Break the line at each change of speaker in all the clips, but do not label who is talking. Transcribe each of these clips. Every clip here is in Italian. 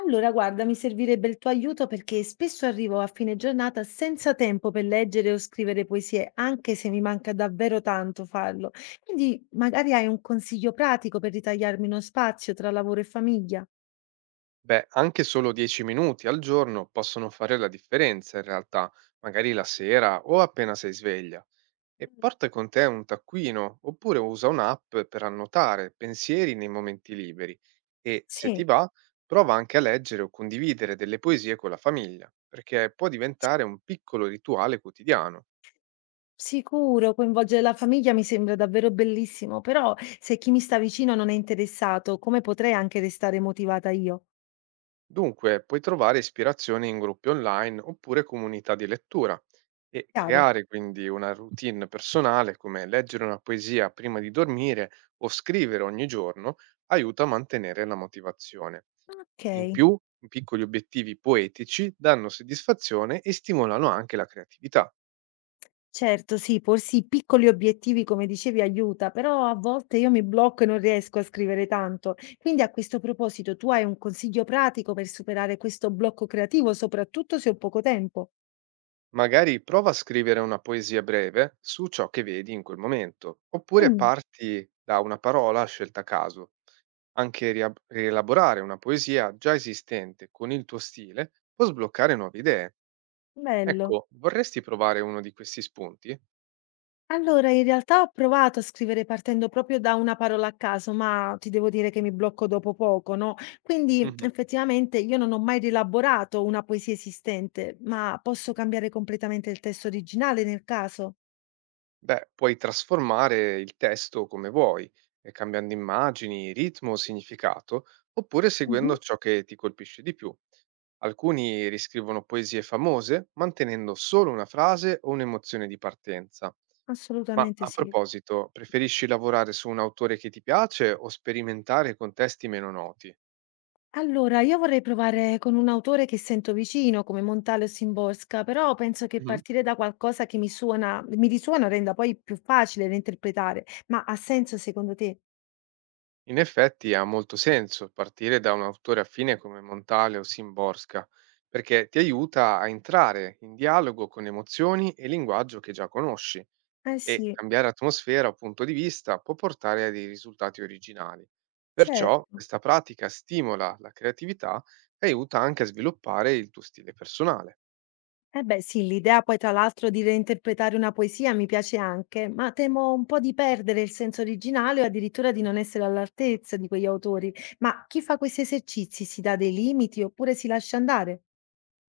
Allora, guarda, mi servirebbe il tuo aiuto perché spesso arrivo a fine giornata senza tempo per leggere o scrivere poesie, anche se mi manca davvero tanto farlo. Quindi magari hai un consiglio pratico per ritagliarmi uno spazio tra lavoro e famiglia?
Beh, anche solo 10 minuti al giorno possono fare la differenza in realtà, magari la sera o appena sei sveglia. E porta con te un taccuino oppure usa un'app per annotare pensieri nei momenti liberi. E se ti
Sì,
va, prova anche a leggere o condividere delle poesie con la famiglia, perché può diventare un piccolo rituale quotidiano.
sicuro, coinvolgere la famiglia mi sembra davvero bellissimo, però se chi mi sta vicino non è interessato, come potrei anche restare motivata io?
Dunque, puoi trovare ispirazione in gruppi online oppure comunità di lettura. E
Chiaro?
creare quindi una routine personale come leggere una poesia prima di dormire o scrivere ogni giorno aiuta a mantenere la motivazione.
Ok.
In più, i piccoli obiettivi poetici danno soddisfazione e stimolano anche la creatività.
Certo, sì, porsi piccoli obiettivi, come dicevi, aiuta, però a volte io mi blocco e non riesco a scrivere tanto. Quindi a questo proposito, tu hai un consiglio pratico per superare questo blocco creativo, soprattutto se ho poco tempo?
Magari prova a scrivere una poesia breve su ciò che vedi in quel momento, oppure
Mm,
parti da una parola scelta a caso. Anche rielaborare una poesia già esistente con il tuo stile può sbloccare nuove idee.
bello.
Ecco, vorresti provare uno di questi spunti?
Allora, in realtà ho provato a scrivere partendo proprio da una parola a caso, ma ti devo dire che mi blocco dopo poco, no? Quindi
Mhm.
effettivamente io non ho mai rielaborato una poesia esistente, ma posso cambiare completamente il testo originale nel caso?
Beh, puoi trasformare il testo come vuoi, cambiando immagini, ritmo o significato, oppure seguendo ciò che ti colpisce di più. Alcuni riscrivono poesie famose mantenendo solo una frase o un'emozione di partenza. Ma
Assolutamente
a
sì.
proposito, preferisci lavorare su un autore che ti piace o sperimentare con testi meno noti?
Allora, io vorrei provare con un autore che sento vicino, come Montale o Simborska, però penso che
Mhm.
partire da qualcosa che mi suona, mi risuona renda poi più facile da interpretare. Ma ha senso secondo te?
In effetti ha molto senso partire da un autore affine come Montale o Simborska, perché ti aiuta a entrare in dialogo con emozioni e linguaggio che già conosci
Eh
e
sì,
cambiare atmosfera o punto di vista può portare a dei risultati originali. Perciò
certo.
questa pratica stimola la creatività e aiuta anche a sviluppare il tuo stile personale.
Eh beh, sì, l'idea poi tra l'altro di reinterpretare una poesia mi piace anche, ma temo un po' di perdere il senso originale o addirittura di non essere all'altezza di quegli autori. Ma chi fa questi esercizi si dà dei limiti oppure si lascia andare?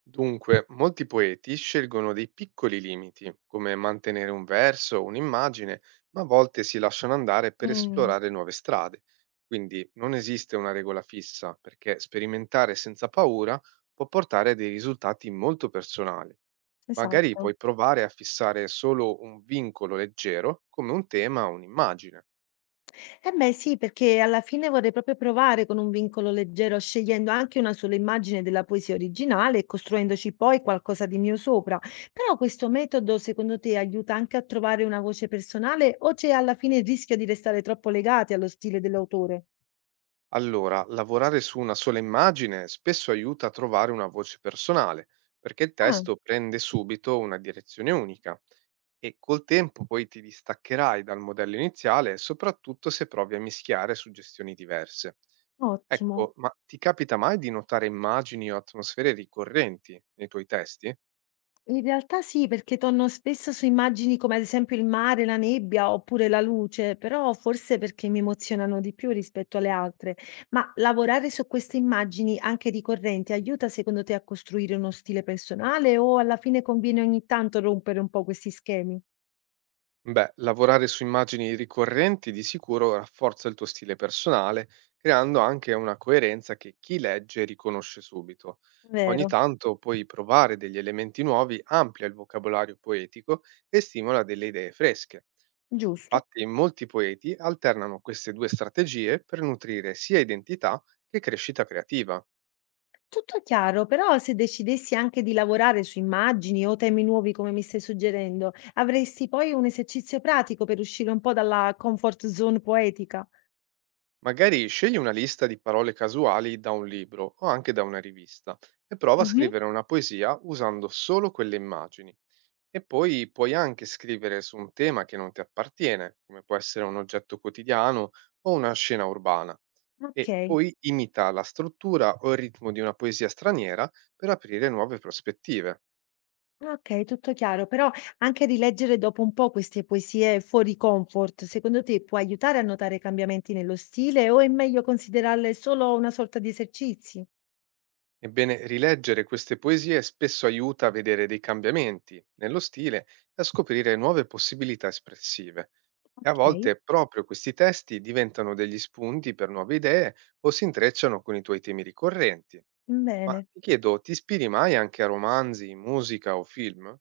Dunque, molti poeti scelgono dei piccoli limiti, come mantenere un verso o un'immagine, ma a volte si lasciano andare per
Mm,
esplorare nuove strade. Quindi non esiste una regola fissa, perché sperimentare senza paura può portare a dei risultati molto personali. Magari
esatto.
puoi provare a fissare solo un vincolo leggero, come un tema o un'immagine.
Eh beh sì, perché alla fine vorrei proprio provare con un vincolo leggero, scegliendo anche una sola immagine della poesia originale e costruendoci poi qualcosa di mio sopra. Però questo metodo, secondo te, aiuta anche a trovare una voce personale o c'è alla fine il rischio di restare troppo legati allo stile dell'autore?
Allora, lavorare su una sola immagine spesso aiuta a trovare una voce personale, perché il
Ah,
testo prende subito una direzione unica e col tempo poi ti distaccherai dal modello iniziale, soprattutto se provi a mischiare suggestioni diverse.
ottimo.
Ecco, ma ti capita mai di notare immagini o atmosfere ricorrenti nei tuoi testi?
In realtà sì, perché torno spesso su immagini come ad esempio il mare, la nebbia oppure la luce, però forse perché mi emozionano di più rispetto alle altre. Ma lavorare su queste immagini anche ricorrenti aiuta secondo te a costruire uno stile personale o alla fine conviene ogni tanto rompere un po' questi schemi?
Beh, lavorare su immagini ricorrenti di sicuro rafforza il tuo stile personale, creando anche una coerenza che chi legge riconosce subito. Ogni
Vero,
tanto puoi provare degli elementi nuovi, amplia il vocabolario poetico e stimola delle idee fresche.
giusto.
Infatti, molti poeti alternano queste due strategie per nutrire sia identità che crescita creativa.
Tutto chiaro, però se decidessi anche di lavorare su immagini o temi nuovi come mi stai suggerendo, avresti poi un esercizio pratico per uscire un po' dalla comfort zone poetica?
Magari scegli una lista di parole casuali da un libro o anche da una rivista e prova a
Mh-mh.
scrivere una poesia usando solo quelle immagini. E poi puoi anche scrivere su un tema che non ti appartiene, come può essere un oggetto quotidiano o una scena urbana. E
Okay,
poi imita la struttura o il ritmo di una poesia straniera per aprire nuove prospettive.
okay, tutto chiaro. Però anche rileggere dopo un po' queste poesie fuori comfort, secondo te può aiutare a notare cambiamenti nello stile o è meglio considerarle solo una sorta di esercizi?
Ebbene, rileggere queste poesie spesso aiuta a vedere dei cambiamenti nello stile e a scoprire nuove possibilità espressive. E a
Okay,
volte proprio questi testi diventano degli spunti per nuove idee o si intrecciano con i tuoi temi ricorrenti. Ma
bene.
ti chiedo, ti ispiri mai anche a romanzi, musica o film?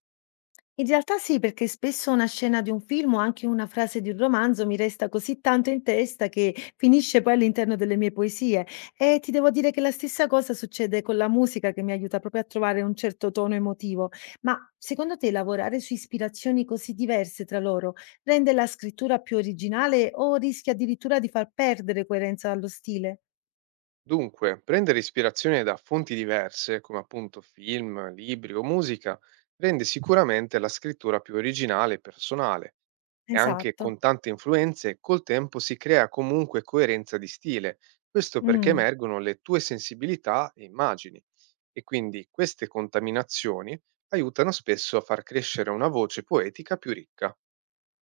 In realtà sì, perché spesso una scena di un film o anche una frase di un romanzo mi resta così tanto in testa che finisce poi all'interno delle mie poesie. E ti devo dire che la stessa cosa succede con la musica che mi aiuta proprio a trovare un certo tono emotivo. Ma secondo te lavorare su ispirazioni così diverse tra loro rende la scrittura più originale o rischia addirittura di far perdere coerenza allo stile?
Dunque, prendere ispirazione da fonti diverse, come appunto film, libri o musica, rende sicuramente la scrittura più originale e personale. E anche
Esatto.
con tante influenze, col tempo si crea comunque coerenza di stile, questo perché
Mm.
emergono le tue sensibilità e immagini. E quindi queste contaminazioni aiutano spesso a far crescere una voce poetica più ricca.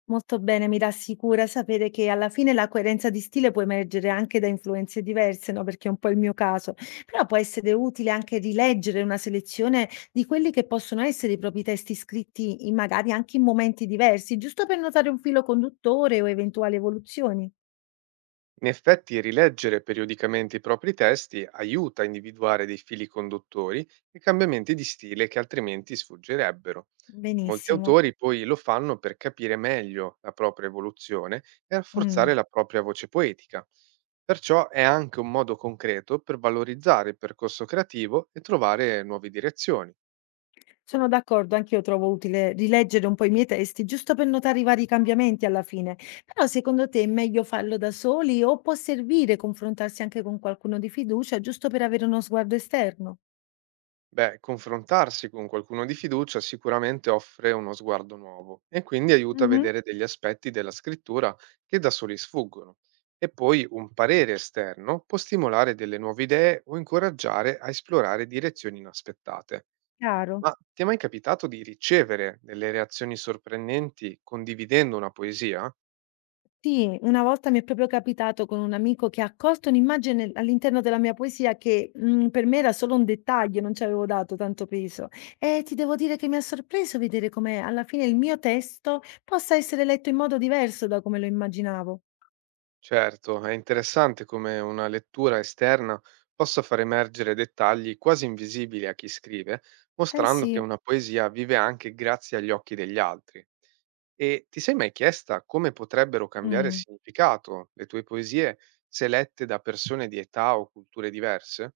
Molto bene, mi rassicura sapere che alla fine la coerenza di stile può emergere anche da influenze diverse, no? Perché è un po' il mio caso, però può essere utile anche rileggere una selezione di quelli che possono essere i propri testi scritti, in- magari anche in momenti diversi, giusto per notare un filo conduttore o eventuali evoluzioni.
In effetti, rileggere periodicamente i propri testi aiuta a individuare dei fili conduttori e cambiamenti di stile che altrimenti sfuggirebbero. Molti
Benissimo.
autori poi lo fanno per capire meglio la propria evoluzione e
Mm.
rafforzare la propria voce poetica. Perciò è anche un modo concreto per valorizzare il percorso creativo e trovare nuove direzioni.
Sono d'accordo, anch'io trovo utile rileggere un po' i miei testi, giusto per notare i vari cambiamenti alla fine. Però secondo te è meglio farlo da soli o può servire confrontarsi anche con qualcuno di fiducia, giusto per avere uno sguardo esterno?
Beh, confrontarsi con qualcuno di fiducia sicuramente offre uno sguardo nuovo e quindi aiuta a
Mhm.
vedere degli aspetti della scrittura che da soli sfuggono. E poi un parere esterno può stimolare delle nuove idee o incoraggiare a esplorare direzioni inaspettate.
Chiaro.
Ma ti è mai capitato di ricevere delle reazioni sorprendenti condividendo una poesia?
Sì, una volta mi è proprio capitato con un amico che ha colto un'immagine all'interno della mia poesia che per me era solo un dettaglio, non ci avevo dato tanto peso. E ti devo dire che mi ha sorpreso vedere come alla fine il mio testo possa essere letto in modo diverso da come lo immaginavo.
Certo, è interessante come una lettura esterna possa far emergere dettagli quasi invisibili a chi scrive,
Eh
mostrando che
sì,
una poesia vive anche grazie agli occhi degli altri. E ti sei mai chiesta come potrebbero cambiare
mh.
significato le tue poesie se lette da persone di età o culture diverse?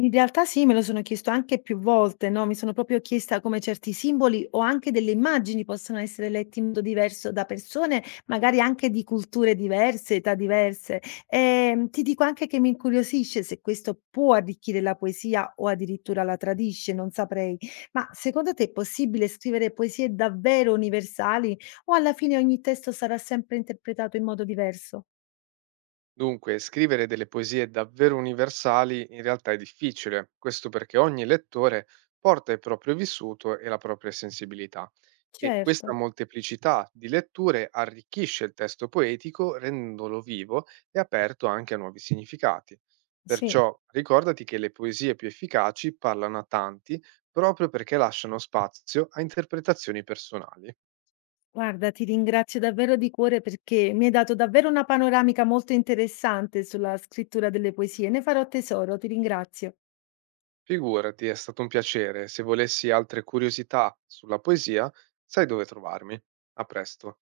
In realtà sì, me lo sono chiesto anche più volte, no, mi sono proprio chiesta come certi simboli o anche delle immagini possono essere letti in modo diverso da persone, magari anche di culture diverse, età diverse. Ti dico anche che mi incuriosisce se questo può arricchire la poesia o addirittura la tradisce, non saprei. Ma secondo te è possibile scrivere poesie davvero universali o alla fine ogni testo sarà sempre interpretato in modo diverso?
Dunque, scrivere delle poesie davvero universali in realtà è difficile, questo perché ogni lettore porta il proprio vissuto e la propria sensibilità e questa
Certo.
molteplicità di letture arricchisce il testo poetico rendendolo vivo e aperto anche a nuovi significati.
Sì,
Perciò ricordati che le poesie più efficaci parlano a tanti proprio perché lasciano spazio a interpretazioni personali.
guarda, ti ringrazio davvero di cuore perché mi hai dato davvero una panoramica molto interessante sulla scrittura delle poesie. Ne farò tesoro, ti ringrazio.
Figurati, è stato un piacere. Se volessi altre curiosità sulla poesia, sai dove trovarmi. A presto.